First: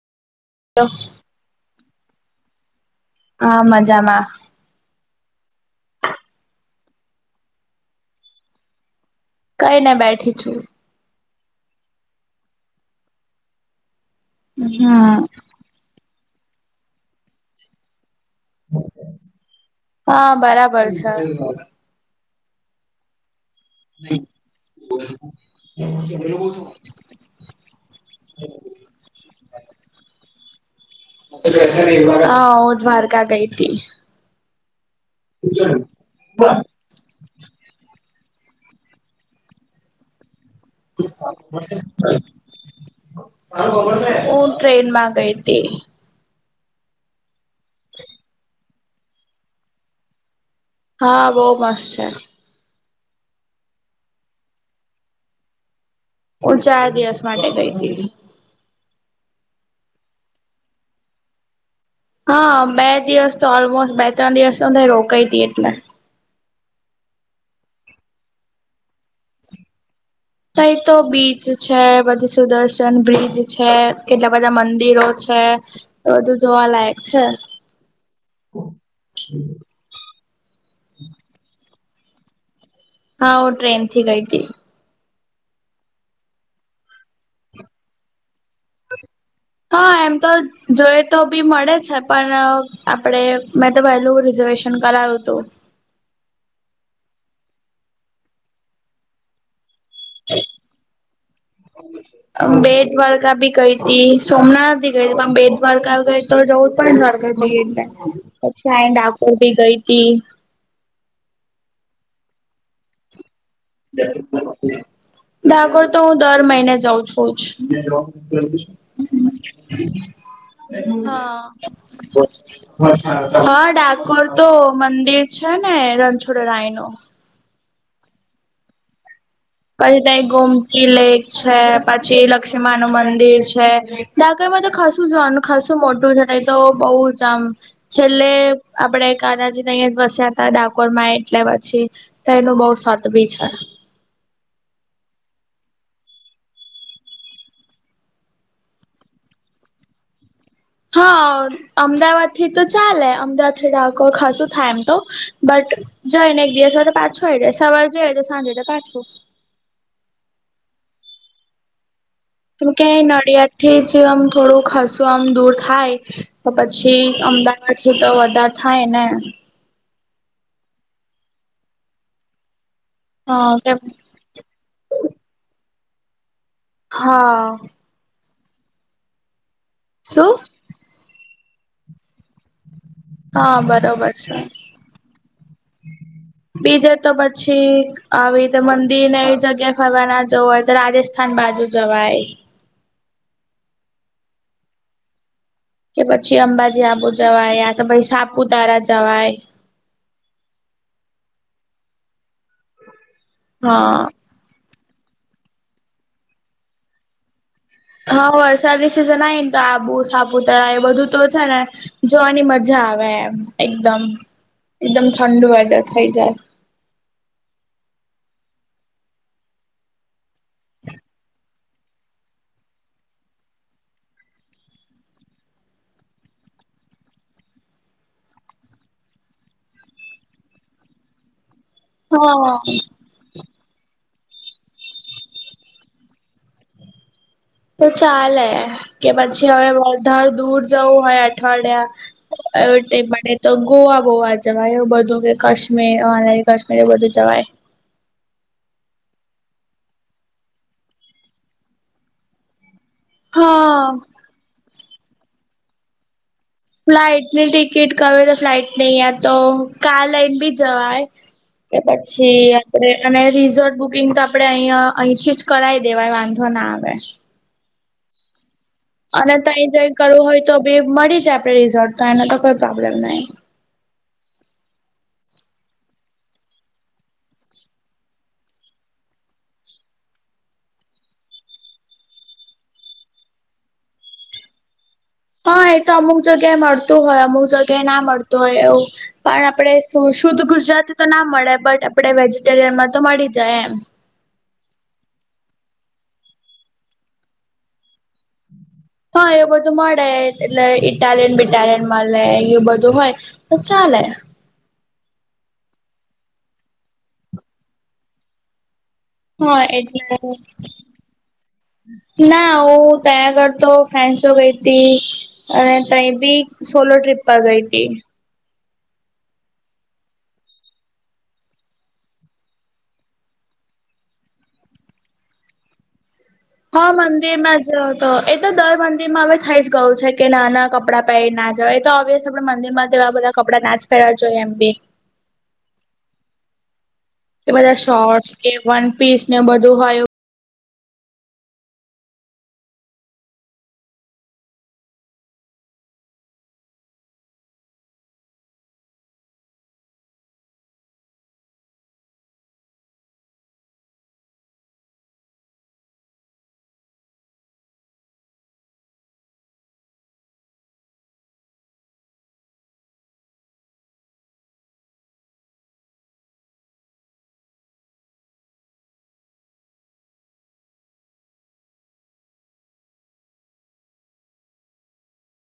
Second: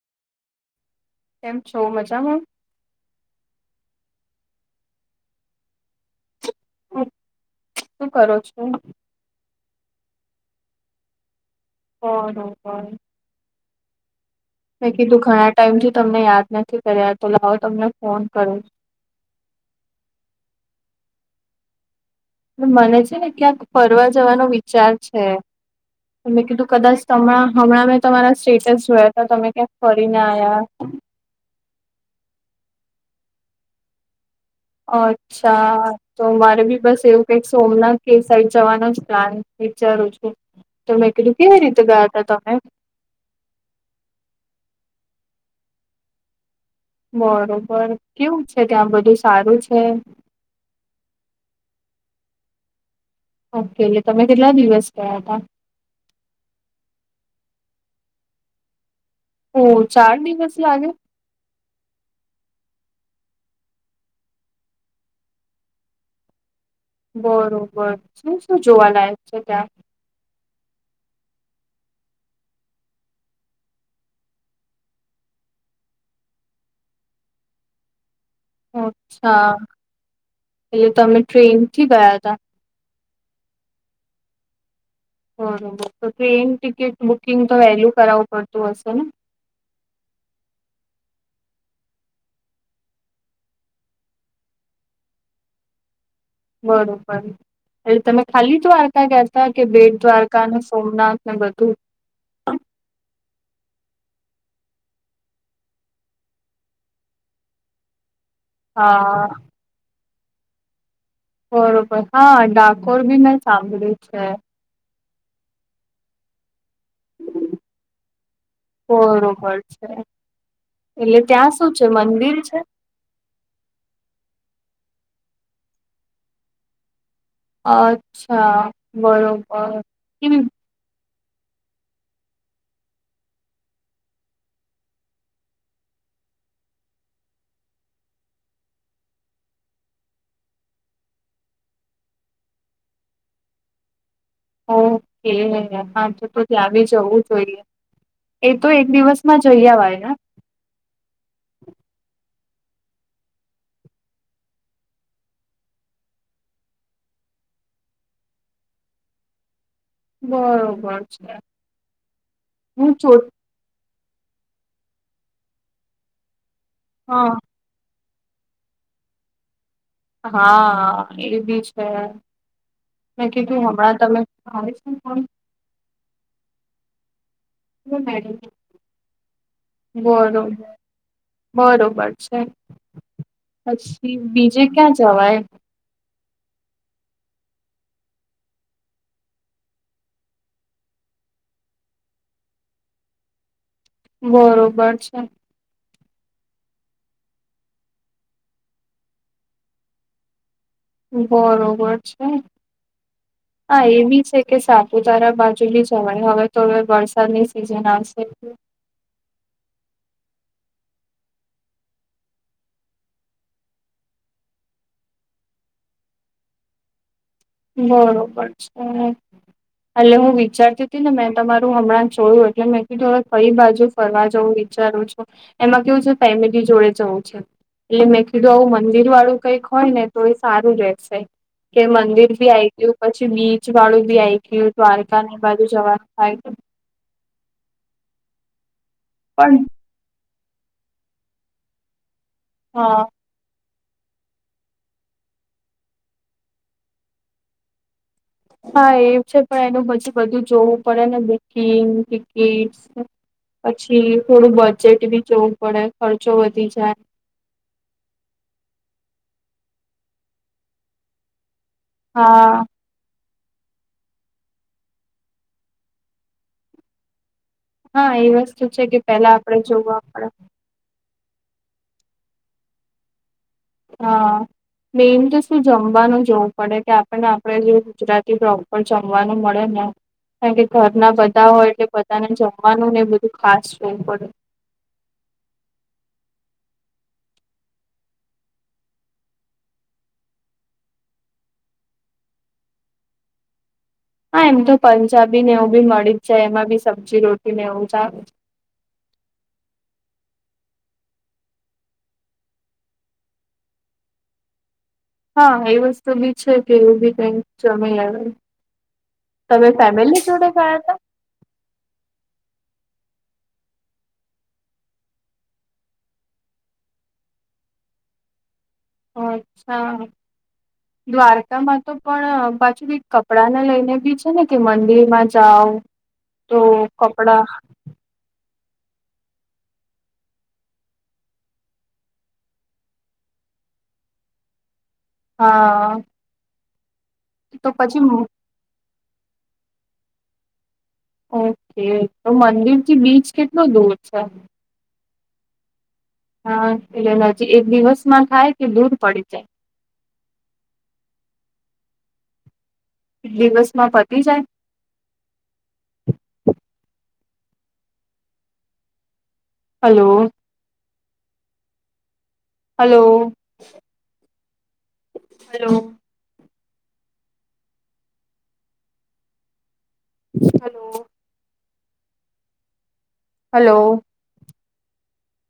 હહ કેમ છો મજામાં? હા મજામાં. શું કરો છો? કઈને બેઠી છું. બરોબર મેં કીધું હમ ઘણા ટાઈમથી તમને યાદ નથી કર્યા, તો લાવો તમને ફોન કરું. હા બરાબર છે. મને છે ને ક્યાંક ફરવા જવાનો વિચાર છે. તો મેં કીધું કદાચ તમણાં, હમણાં મેં તમારા સ્ટેટસ જોયા તા તમે ક્યાંક ફરીને આયા. હા, હું દ્વારકા ગઈતી. અચ્છા. તો મારે બી બસ એવું કંઈક સોમનાથ કે એ સાઈડ જવાનો જ પ્લાન વિચારું છું. તો મેં કીધું કેવી રીતે ગયાતા તમે? હું ટ્રેનમાં ગઈતી. બરોબર. કેવું છે, ત્યાં બધું સારું છે? હા, બહુ મસ્ત છે. ઓકે. એટલે તમે કેટલા દિવસ ગયા તા? હું ચાર દિવસ માટે ગઈતી.. ઓહ, ચાર દિવસ લાગે? હા. બે દિવસ તો ઓલમોસ્ટ, બે તણ દિવસ તો હું ત્યાં રોકાઈ તી એટલે. બરોબર. શું-શું જોવાલાયક છે ત્યાં? કંઈ તો બીચ છે, પછી સુદર્શન બ્રિજ છે, કેટલા બધા મંદિરો છે બધું જોવાલાયક છે. અચ્છા, એટલે તમે ટ્રેન થી ગયા હતા? હા હું ટ્રેન થી ગઈ ગઈ તી. બરોબર. તો ટ્રેન ટિકિટ બુકિંગ તો વહેલું કરાવવું પડતું હશે ને? હા એમ તો જોઈ તો બી મળે છે, પણ આપડે મેં તો વહેલું રિઝર્વેશ શન કરાયું તું. બરોબર. એટલે તમે ખાલી દ્વારકા ગયાતા, કે બેટ દ્વારકા અને સોમનાથ ને બધું? બેટ દ્વારકા ભી ગઈ તી, સોમનાથ ભી ગઈ તી, પણ બેટ દ્વારકા ગઈ તો જઉ પણ હા, [unintelligible] બી ગઈ તી. બરોબર. હા ડાકોર બી મેં સાંભળ્યું છે. ડાકોર તો હું દર મહિને જઉં છું જ. બરોબર છે. એટલે હા. ત્યાં શું છે, મંદિર છે? હા, ડાકોર તો મંદિર છે ને રણછોડરાય નું? અચ્છા. બરોબર. પછી ત્યે કેવી ગોમ તી લેક છે, પછી લક્ષ્મીમા નું મંદિર છે, ડાકોર માં તો ખાસું જોવાનું ખાસું મોટું છે, નહીં તો બહું જ આમ છેલ્લે આપડે કાનાજીને અહિયાં જ વસ્યા તા ડાકોર માં એટલે પછી. તો એનું બહું સત બી છે. ઓકે. હા તો-તો ત્યાં બી જવું જોઈએ. એ તો એક દિવસ માં જઈ અવાય ને? હા. અમદાવાદ થી તો ચાલે, અમદાવાદ થી ડાકોર ખાસું થાય એમ તો, બટ જઈ ને એક દિવસમાં તો પાછું આવી જાય, સવારે જઈએ તો સાંજે તો પાછું. બરોબર છે. તું કે હું ચો નડિયાદ થી જ આમ થોડું ખસું આમ દૂર થાય તો પછી હા અમદાવાદ થી તો વધારે થાય ને. હા એ બી છે. મેં હા કીધું કેમ હમણાં તમે [inaudible] હા. શું બરોબર. બરોબર છે, હા બરોબર પછી છે. બીજે ક્યાં જવાય? બીજે તો પછી આવી રીતે મંદિર ને એ જગ્યા ફરવા ના જવ હોય તો રાજથ થાન બાજુ જવાય. બરોબર છે. કે પછી અંબાજી આબુ જવાય યા તો ભાઈ સાપુતારા જવાય. બરોબર છે હા એવી છે. કે સાપુતારા બાજુની જવાય હવે તો હવે વરસાદની સિઝન આવશે હા એટલે. વરસાદની સિઝન આઈ સાબુ સાપુતારા એ બધું તો છે ને, જોવાની મજા આવે એમ એકદમ. એકદમ ઠંડુ વાર થઇ જાય. બરોબર છે. એટલે હું વિચારતી હતી ને મેં તમારું હમણાં જોયું એટલે મેં કીધું હવે કઈ બાજુ ફરવા જવું વિચારું છું, એમાં કેવું છે ફેમિલી જોડે જવું છે. એટલે મેં કીધું આવું મંદિર વાળું કઈક હોયને તો એ સારું રહેશે, કે મંદિર બી હા આઈ ગયું પછી બીચ વાળું બી આવી ગયું દ્વારકા ની બાજુ જવાનું થાય. તો ચાલે કે પછી પણ હવે વધાર દૂર જવું હોય અઠવાડિયા. હા મળ [unintelligible] તો ગોવા બહુ આ જવાય એવું બધું કે કાશ્મીર કાશ્મીર એ બધું જવાય. હા એ છે પણ એનું પછી બધું જોવું પડે ને બુકિંગ ટિકિટસ. હા પછી થોડું બજેટ બી જવું પડે ખર્ચો વધી જાય. ફ્લાઇટ ની ટિકિટ કમે તો ફ્લાઇટ નહી તો કાર લઈને બી જવાય. કે પછી હા આપ અને રિઝોર્ટ બુકિંગ તો આપડે અહીં અહીંથી જ કરાય દેવાય વાંધો ના આવે. હા એ વસ્તુ છે કે પેલા અને આપડે તઈ જઈ જોવું આપે કરવું હોય તો મળી જાય આપડે રિઝોર્ટ તો એનો તો કોઈ પ્રોબ્લેમ નહી. હા. મેઈન તો શું જમવાનું જોવું પડે કે આપણને આપણેે જે ગુજરાતી પ્રોપર જમવાનું મળે ને. કારણ કે ઘરના બધા હોય એટલે બધાને જમવાનું ને એ બધું ખાસ જોવું પડે. હા એ તો અમુક જગ્યાએ મળતું હોય અમુક જગ્યાએ ના મળતું હોય એવું. પણ આપણે શુદ્ધ ગુજરાતી તો ના મળે બટ આપણે વેજીટેરિયનમાં તો મળી જાય એમ. હા એમ તો પંજાબી ને એવું બી મળી જાય એમાં બી સબ્જી રોટી ને એવું. હા એવું બધું મળે એટલે ઇટાલિયન બિટાલિયન મળે એ બધું હોય. તો ચાલે. હા એ વસ્તુ બી છે કે એવું બી કઈક જય આવે. હા તમે ફેમિલી એટલે જોડે ગયા હતા? ના હું તયા કરતો ફેન્સો ગઈ હતી. અને તઈ બી સોલો ટ્રિપ પર ગઈ હતી. અચ્છા. દ્વારકામાં તો પણ પાછુ બી કપડાને લઈને બી છે ને કે મંદિરમાં જાવ. [unintelligible] હા મંદિર માજ તો એ તો દર મંદિર માં હવે થઈ જ ગયું છે કે ના ના કપડાં પહેરી ના જાવ એ તો અવેસ આપે મંદિરમાં તેવા બધા કપડા નાચ કરવા જોઈએ એમ બી. હા. કે તો બધા પછી શોર્ટસ કે વન પીસને બધું હોય. ઓકે તો મંદિરથી બીચ કેટલો દૂર છે? હા એટલે નજી એક દિવસમાં થાય કે દૂર પડી જાય? દિવસમાં પતી જાય? હલોલો હલો -હલો હલો હલો